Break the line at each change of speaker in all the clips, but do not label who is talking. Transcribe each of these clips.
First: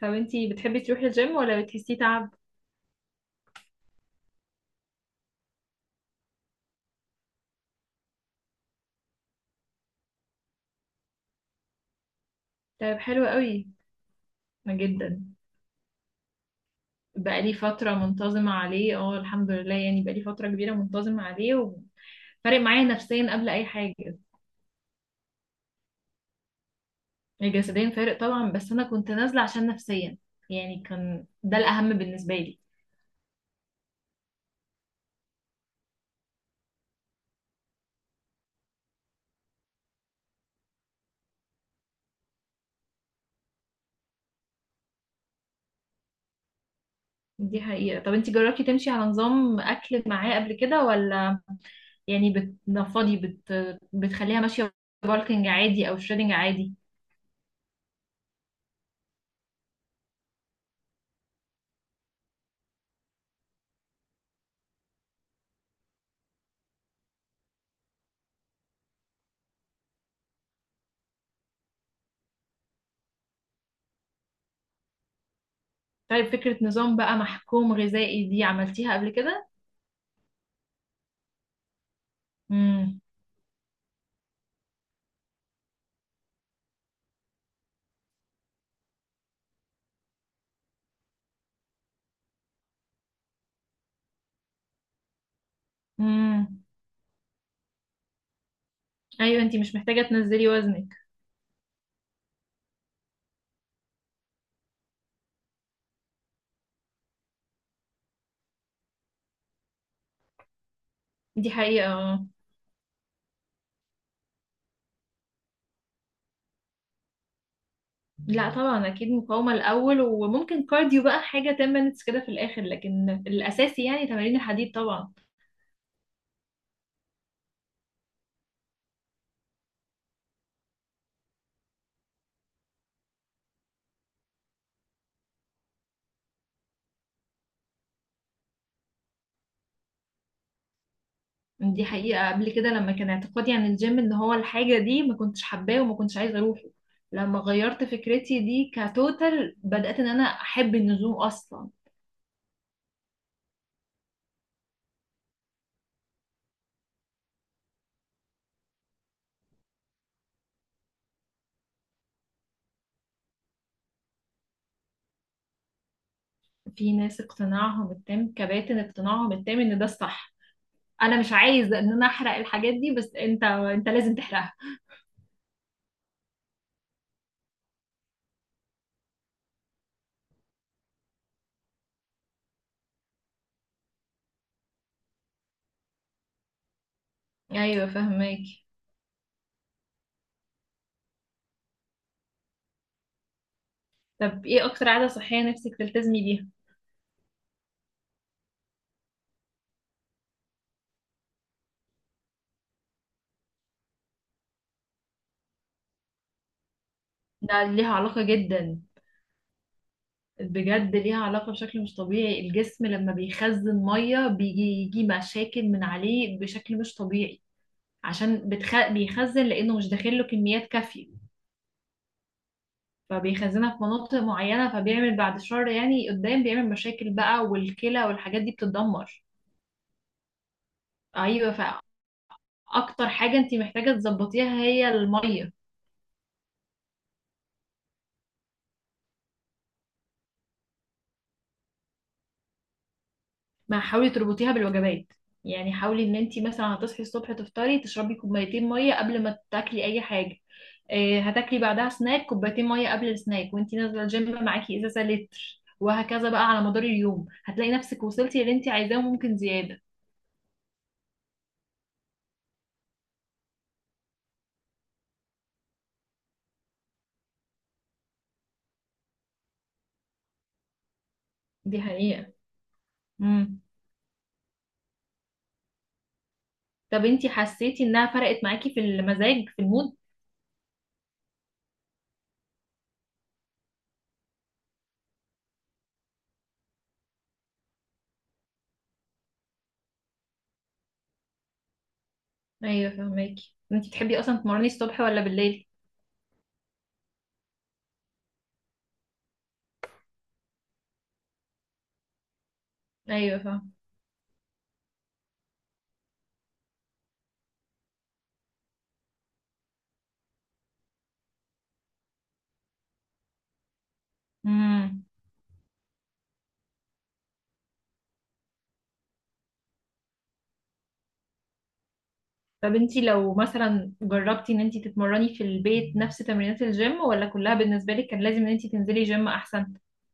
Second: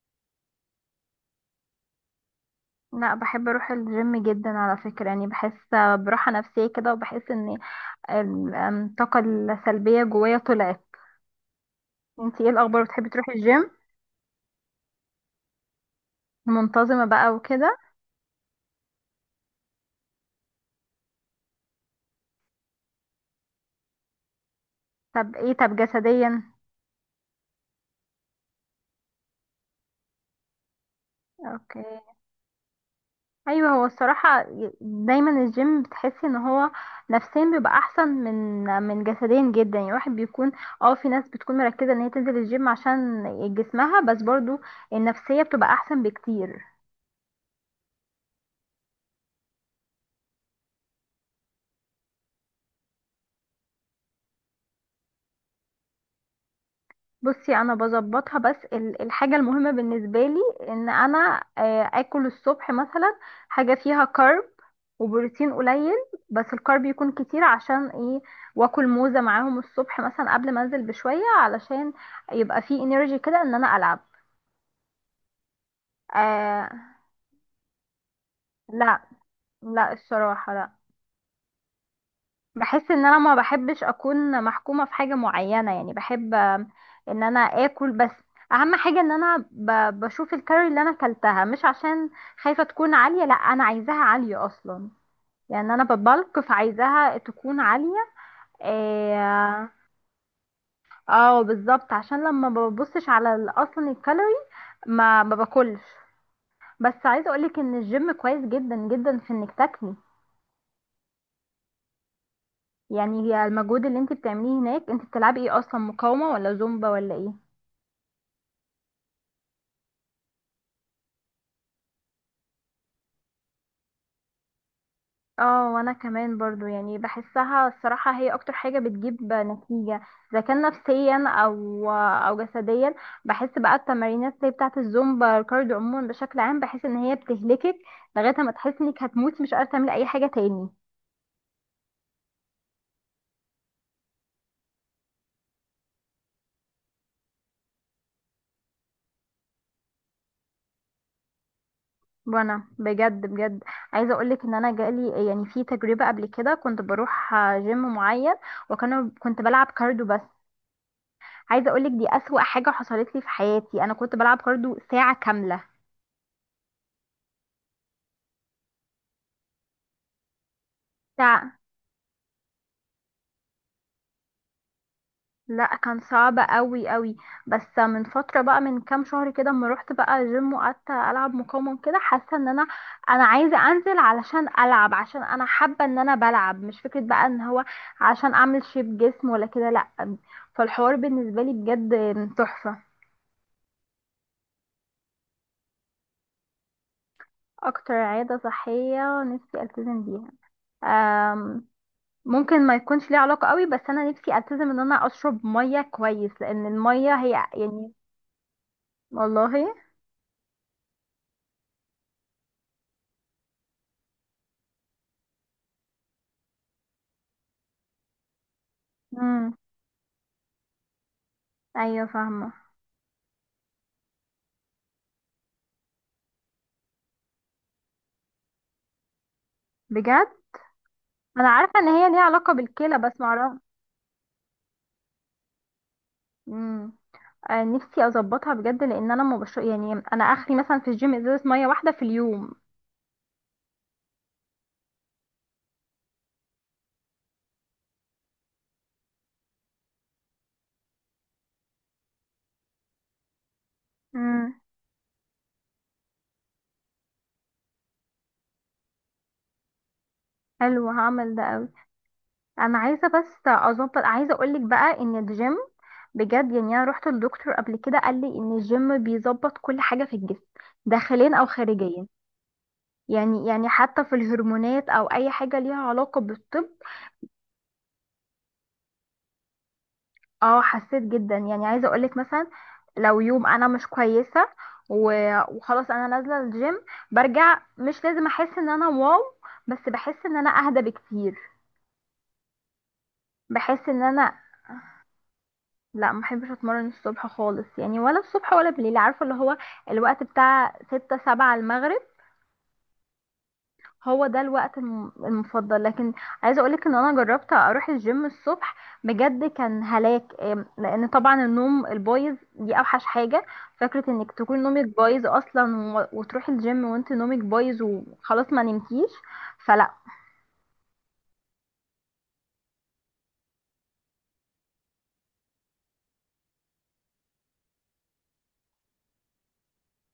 طب انتي بتحبي تروحي الجيم ولا بتحسيه تعب؟
لا، بحب اروح الجيم جدا على فكرة. يعني بحس براحة نفسية كده، وبحس ان ال- أم، الطاقة السلبية جوايا طلعت. انتي ايه الاخبار،
طيب،
بتحبي
حلو
تروحي
قوي،
الجيم؟
ما جدا.
منتظمة بقى
بقالي
وكده؟
فترة منتظمة عليه، اه الحمد لله. يعني بقالي فترة كبيرة منتظمة عليه، وفارق معايا نفسيا قبل أي حاجة.
طب جسديا؟
جسديا فارق طبعا، بس أنا كنت نازلة عشان نفسيا، يعني كان ده
اوكي.
الأهم بالنسبة لي.
ايوه، هو الصراحة دايما الجيم بتحسي ان هو نفسيا بيبقى احسن من جسديا جدا. يعني الواحد بيكون، اه، في ناس بتكون مركزة ان هي تنزل الجيم عشان جسمها، بس برضو النفسية بتبقى احسن بكتير.
دي حقيقة. طب انتي جربتي تمشي على نظام أكل معاه قبل كده ولا؟ يعني بتنفضي بتخليها ماشية بالكنج عادي أو شريدنج عادي؟
بصي، انا بظبطها، بس الحاجه المهمه بالنسبه لي ان انا، اكل الصبح مثلا حاجه فيها كارب وبروتين قليل، بس الكارب يكون كتير، عشان ايه؟ واكل موزه معاهم الصبح مثلا قبل ما انزل بشويه، علشان يبقى فيه انرجي كده ان انا العب.
طيب، فكرة
آه.
نظام بقى محكوم غذائي دي عملتيها
لا.
قبل كده؟
لا الصراحه، لا. بحس
مم.
ان انا ما بحبش اكون محكومة في حاجة معينة. يعني بحب ان انا اكل بس. اهم حاجة ان انا بشوف الكالوري اللي انا اكلتها، مش عشان خايفة تكون عالية، لا، انا عايزاها عالية اصلا. يعني انا ببلك،
امم.
فعايزاها تكون عالية.
ايوه انتي
اه.
مش محتاجه تنزلي وزنك.
آه، بالظبط، عشان لما ما ببصش على اصلا الكالوري ما باكلش. بس عايزة اقولك ان الجيم كويس جدا جدا في انك تاكلي.
دي حقيقه اه.
يعني هي المجهود اللي انت بتعمليه هناك، انت بتلعبي ايه اصلا، مقاومة ولا زومبا ولا ايه؟
لا طبعا، اكيد مقاومه الاول، وممكن كارديو بقى، حاجه 10 minutes كده في الاخر، لكن الاساسي يعني تمارين الحديد طبعا.
اه، وانا كمان برضو يعني بحسها الصراحة هي اكتر حاجة بتجيب نتيجة، اذا كان نفسيا او جسديا. بحس بقى التمارينات زي بتاعة الزومبا الكارديو عموما بشكل عام، بحس ان هي بتهلكك لغاية ما تحس انك هتموتي، مش قادرة تعملي اي حاجة تاني.
دي حقيقه. قبل كده لما كان اعتقادي عن الجيم ان هو الحاجه دي، ما كنتش حباه وما كنتش عايزه اروحه. لما غيرت فكرتي دي كتوتال بدات ان انا احب النزوم اصلا.
وانا بجد بجد عايزة اقولك ان انا جالي يعني في تجربة قبل كده، كنت بروح جيم معين وكانوا، كنت بلعب كارديو بس. عايزة اقولك دي اسوأ حاجة حصلت لي في حياتي، انا كنت بلعب كارديو ساعة كاملة.
في ناس اقتناعهم التام كباتن، اقتناعهم التام ان ده الصح. انا مش عايزه ان انا احرق الحاجات دي، بس انت لازم تحرقها.
لا، كان صعب قوي قوي. بس من فتره بقى، من كام شهر كده، اما رحت بقى جيم وقعدت العب مقاومه كده، حاسه ان انا، انا عايزه انزل علشان العب، عشان انا حابه ان انا بلعب، مش فكره بقى ان هو
ايوه
عشان اعمل
فهماكي.
شيب جسم ولا كده، لا. فالحوار بالنسبه لي بجد تحفه.
طب ايه اكتر عادة صحية نفسك تلتزمي بيها؟
اكتر عاده صحيه نفسي التزم بيها، أم، ممكن ما يكونش ليه علاقه قوي، بس انا نفسي التزم ان انا اشرب ميه كويس، لان الميه هي
ده
يعني.
ليها علاقة جدا.
والله.
بجد ليها علاقة بشكل مش طبيعي. الجسم لما بيخزن مية، بيجي مشاكل من عليه بشكل مش طبيعي، عشان بيخزن
امم.
لانه مش داخل له كميات كافية،
ايوه، فاهمه.
فبيخزنها في مناطق معينة، فبيعمل بعد شهر يعني قدام بيعمل مشاكل بقى، والكلى والحاجات دي بتتدمر.
بجد. انا
ايوه.
عارفه ان هي ليها علاقه بالكلى،
فاكتر
بس
حاجة انت
معرفه.
محتاجة تظبطيها هي المية.
امم. آه، نفسي اظبطها بجد، لان انا ما بشرب. يعني انا اخري مثلا في الجيم ازازه ميه واحده في اليوم.
ما حاولي تربطيها بالوجبات. يعني حاولي ان انت مثلا هتصحي الصبح تفطري، تشربي كوبايتين ميه قبل ما تاكلي اي حاجه. إيه، هتاكلي بعدها سناك، كوبايتين ميه قبل السناك. وانت نازله الجيم
امم.
معاكي ازازه لتر. وهكذا بقى على مدار اليوم هتلاقي نفسك وصلتي اللي انت عايزاه وممكن زياده.
حلو، هعمل ده قوي. انا عايزه بس اظبط. عايزه اقولك بقى ان الجيم بجد، يعني انا رحت للدكتور قبل كده، قال لي ان الجيم بيظبط كل حاجه في الجسم، داخليا او
دي
خارجيا.
حقيقة.
يعني
امم.
يعني حتى في الهرمونات او اي حاجه ليها علاقه بالطب.
طب انت حسيتي انها فرقت معاكي في المزاج في المود؟
اه، حسيت جدا. يعني عايزه اقولك مثلا، لو يوم انا مش كويسه وخلاص انا نازله الجيم، برجع مش لازم احس ان انا واو، بس بحس ان انا اهدى بكتير.
ايوه فهماكي.
بحس
انت
ان
بتحبي اصلا
انا،
تمرني الصبح ولا بالليل؟
لا، ما بحبش اتمرن الصبح خالص. يعني ولا الصبح ولا بالليل، عارفه اللي هو الوقت بتاع ستة سبعة المغرب،
ايوه فاهمه.
هو ده الوقت المفضل. لكن عايزه اقولك ان انا جربت اروح الجيم الصبح، بجد كان هلاك. لان طبعا النوم البايظ دي اوحش حاجه. فكره انك تكون نومك
امم.
بايظ اصلا، وتروحي الجيم وانت نومك بايظ وخلاص، ما نمتيش. فلا.
طب انتي لو مثلا جربتي ان انتي تتمرني في البيت نفس تمرينات الجيم، ولا كلها بالنسبة لك كان لازم ان انتي تنزلي جيم احسن؟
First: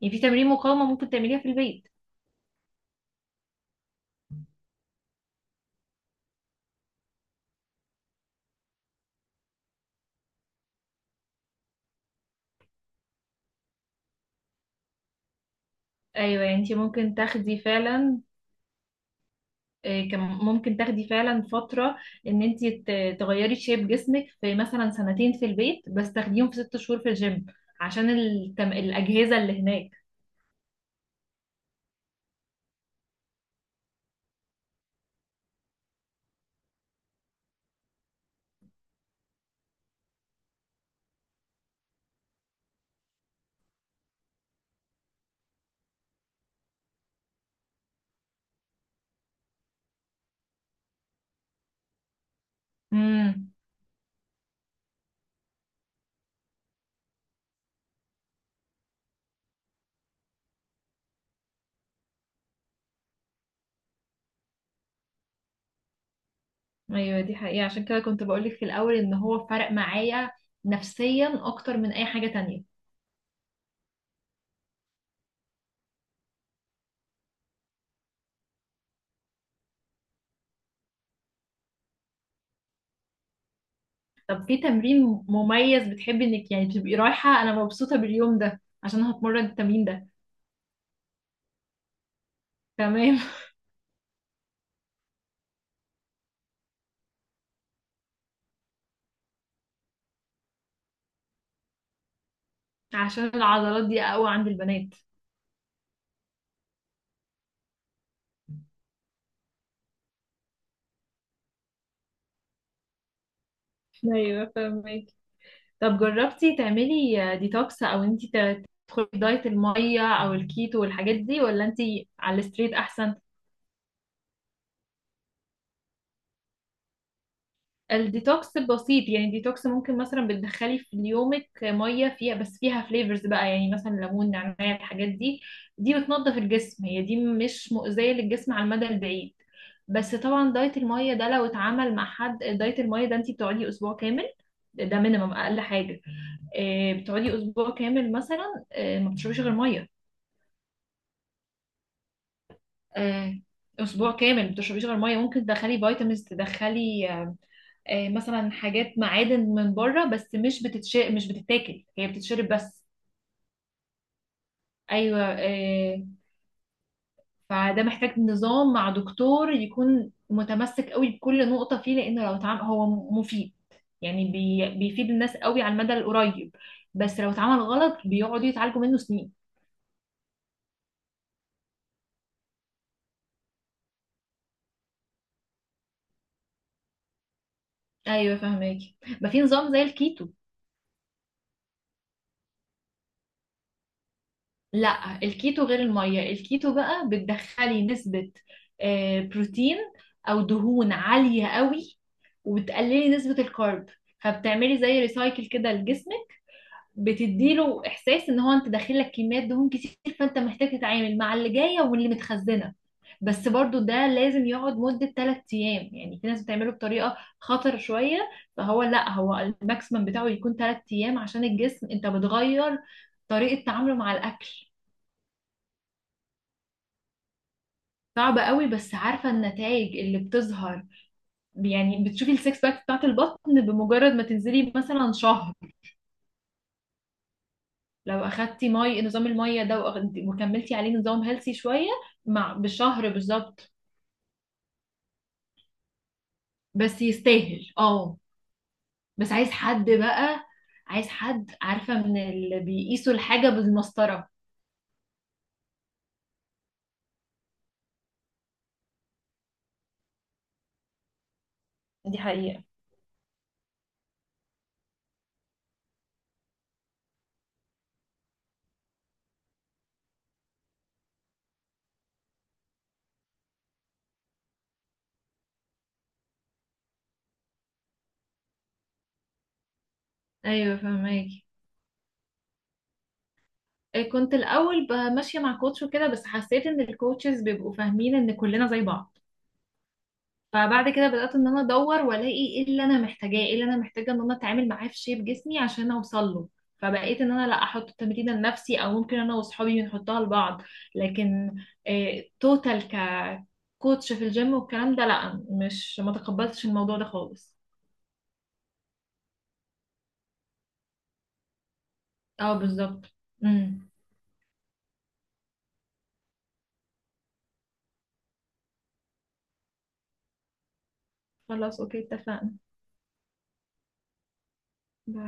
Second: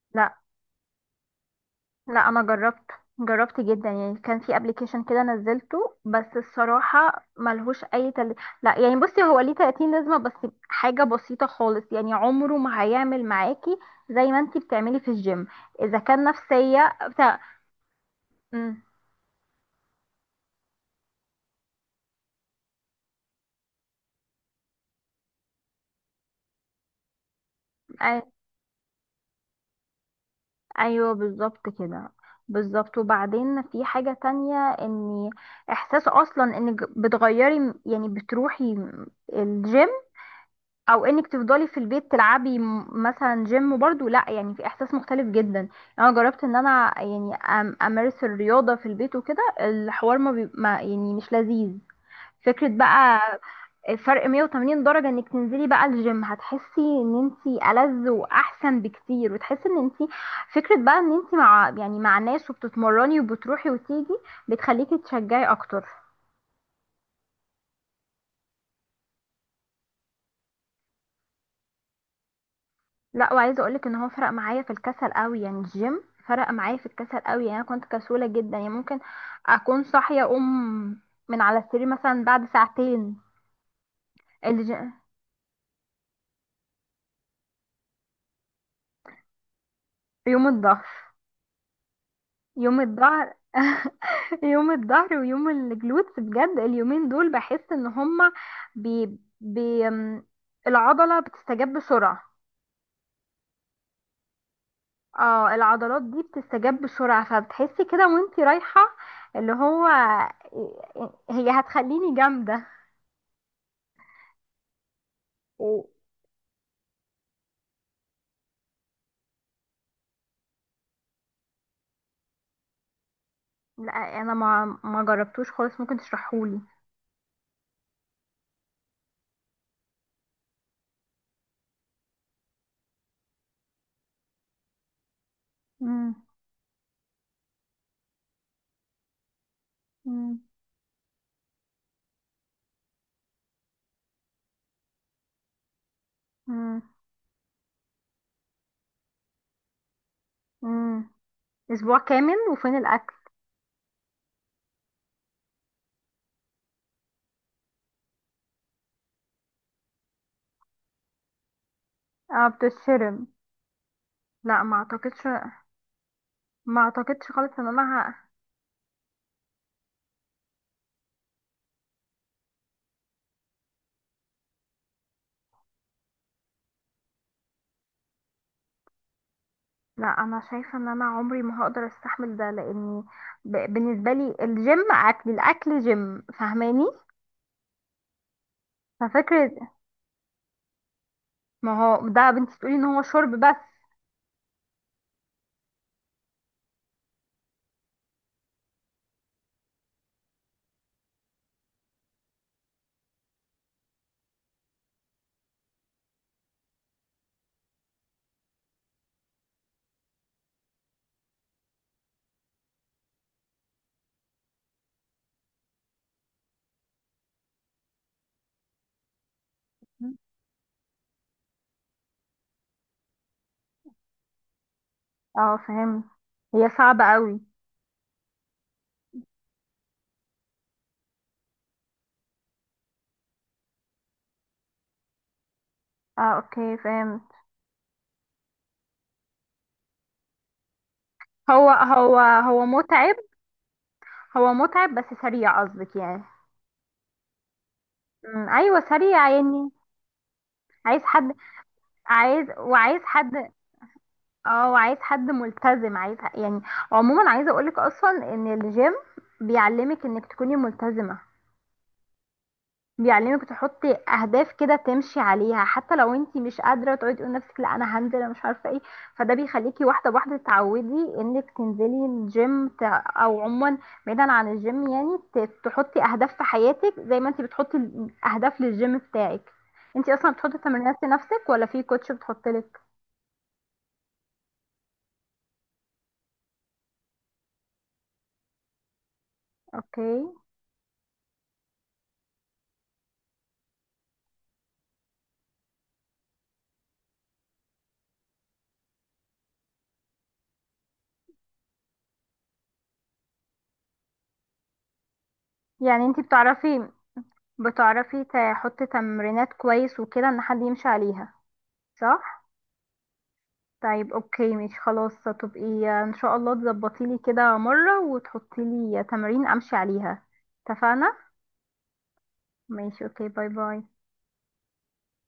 يعني في
لا،
تمرين مقاومة ممكن تعمليها في البيت.
لا، انا جربت. جربت جدا، يعني كان في ابلكيشن كده نزلته، بس الصراحه ملهوش اي لا يعني بصي، هو ليه 30 لازمه بس، حاجه بسيطه خالص، يعني عمره ما هيعمل معاكي زي ما انتي بتعملي في الجيم، اذا كان
ايوه. يعني انتي
نفسيه
ممكن
بتاع.
تاخدي فعلا،
مم.
ممكن تاخدي فعلا فترة ان انتي تغيري شيب جسمك في مثلا سنتين في البيت، بس تاخديهم في ست شهور في الجيم، عشان
أي...
الأجهزة اللي هناك.
ايوه بالظبط كده. بالظبط. وبعدين في حاجه تانية، ان احساس اصلا انك بتغيري، يعني بتروحي الجيم، او انك تفضلي في البيت تلعبي مثلا جيم برضو، لا يعني في احساس مختلف جدا. يعني انا جربت ان انا يعني امارس الرياضة في البيت وكده، الحوار ما يعني مش لذيذ فكرة بقى.
امم.
فرق 180 درجة انك تنزلي بقى الجيم، هتحسي ان انتي ألذ واحسن بكتير، وتحسي ان انتي فكرة بقى ان انتي مع يعني مع ناس وبتتمرني وبتروحي وتيجي، بتخليكي تشجعي اكتر.
ايوه دي حقيقة. عشان كده كنت بقولك في الأول ان هو فرق معايا نفسيا اكتر من اي حاجة تانية.
لا، وعايزه اقولك ان هو فرق معايا في الكسل قوي. يعني الجيم فرق معايا في الكسل قوي، يعني انا كنت كسوله جدا، يعني ممكن اكون صاحيه اقوم من على السرير مثلا بعد ساعتين.
طب في
الج...
تمرين مميز بتحبي انك يعني تبقي رايحة انا مبسوطة باليوم ده عشان هتمرن التمرين ده؟
يوم الظهر. يوم
تمام.
الظهر يوم الظهر ويوم الجلوتس، بجد اليومين دول بحس ان هما بي... بي... ام العضله بتستجاب بسرعه.
عشان العضلات دي اقوى عند البنات.
اه، العضلات دي بتستجاب بسرعه، فبتحسي كده وانتي رايحه اللي هو هي هتخليني جامده
ايوه فاهمك.
و...
طب جربتي تعملي ديتوكس، او انتي تدخلي في دايت المية او الكيتو والحاجات دي، ولا انتي على الستريت احسن؟
لا انا ما جربتوش خالص، ممكن تشرحهولي.
الديتوكس بسيط. يعني ديتوكس ممكن مثلا بتدخلي في يومك ميه فيها بس، فيها فليفرز بقى، يعني مثلا ليمون نعناع، الحاجات دي. دي
مم.
بتنظف الجسم، هي دي مش مؤذيه للجسم على المدى البعيد. بس
مم.
طبعا دايت الميه ده لو اتعمل مع حد، دايت الميه ده انت بتقعدي اسبوع كامل. ده مينيمم، اقل حاجه.
مم.
آه، بتقعدي اسبوع كامل مثلا، آه، ما بتشربيش غير ميه.
مم. اسبوع كامل وفين الاكل؟
آه، اسبوع كامل ما بتشربيش غير ميه. ممكن تدخلي فيتامينز، تدخلي آه، مثلا حاجات معادن من بره، بس مش بتتش، مش بتتاكل، هي
اه
بتتشرب بس.
بتتشرم. لا، ما
ايوه
اعتقدش.
آه.
ما اعتقدش خالص ان انا
فده محتاج نظام مع دكتور يكون متمسك قوي بكل نقطة فيه، لأنه لو اتعامل هو مفيد، يعني بيفيد الناس قوي على المدى القريب، بس لو اتعمل غلط بيقعدوا يتعالجوا منه سنين.
لا انا شايفه ان انا عمري ما هقدر استحمل ده، لاني بالنسبه لي الجيم اكل، الاكل جيم، فاهماني؟
ايوه فهماكي. ما في
ففكره.
نظام زي الكيتو.
ما هو ده يا بنتي تقولي ان هو شرب بس.
لا، الكيتو غير المية. الكيتو بقى بتدخلي نسبة آه، بروتين او دهون عالية قوي، وبتقللي نسبة الكارب، فبتعملي زي ريسايكل كده لجسمك، بتديله احساس ان هو انت داخل لك كميات دهون كتير، فانت محتاج تتعامل مع اللي جاية واللي متخزنة. بس برضو ده لازم يقعد مدة 3 ايام، يعني في ناس بتعمله بطريقة خطر شوية. فهو لا، هو الماكسيمم بتاعه يكون 3 ايام، عشان الجسم انت بتغير طريقة تعامله مع الاكل.
اه فهمت. هي صعبه قوي.
صعبة قوي، بس عارفة النتائج اللي بتظهر؟ يعني بتشوفي السكس باك بتاعت البطن بمجرد ما تنزلي مثلا شهر،
اه اوكي فهمت.
لو أخدتي نظام المية ده وكملتي عليه نظام هيلثي
هو
شوية،
هو
مع
هو
بشهر
متعب.
بالظبط.
هو متعب، بس سريع قصدك يعني.
بس يستاهل، اه.
ايوه سريع
بس عايز
يعني.
حد بقى.
عايز
عايز
حد.
حد عارفة، من
عايز،
اللي
وعايز
بيقيسوا
حد.
الحاجة بالمسطرة.
اه، وعايز حد ملتزم، عايز يعني. عموما عايزه اقولك اصلا ان الجيم بيعلمك انك تكوني ملتزمه.
دي حقيقة.
بيعلمك تحطي اهداف كده تمشي عليها، حتى لو انت مش قادره، تقعدي تقولي لنفسك لا انا هنزل، انا مش عارفه ايه. فده بيخليكي واحده بواحده تعودي انك تنزلي الجيم او عموما، بعيدا عن الجيم يعني تحطي اهداف في حياتك، زي ما انت بتحطي اهداف للجيم بتاعك. انت اصلا بتحطي
ايوه
تمرينات لنفسك
فهماكي.
ولا في كوتش بتحطلك؟
إيه، كنت الاول ماشيه مع كوتش وكده، بس حسيت ان الكوتشز بيبقوا فاهمين ان كلنا زي بعض.
اوكي.
فبعد كده بدأت ان انا ادور والاقي ايه اللي انا محتاجاه، ايه اللي انا محتاجه ان انا اتعامل معاه في شيب جسمي عشان اوصل له. فبقيت ان انا لا، احط التمرين لنفسي، او ممكن انا واصحابي بنحطها لبعض. لكن إيه، توتال ككوتش في الجيم والكلام ده، لا، مش
يعني
ما
انت
تقبلتش
بتعرفي،
الموضوع ده خالص.
بتعرفي تحطي تمرينات كويس وكده ان حد يمشي عليها، صح؟
اه بالظبط. امم.
طيب اوكي، مش خلاص، هتبقي ان شاء الله تظبطي لي كده مرة وتحطي لي تمارين امشي عليها، اتفقنا؟
خلاص اوكي اتفقنا.
ماشي، اوكي، باي باي.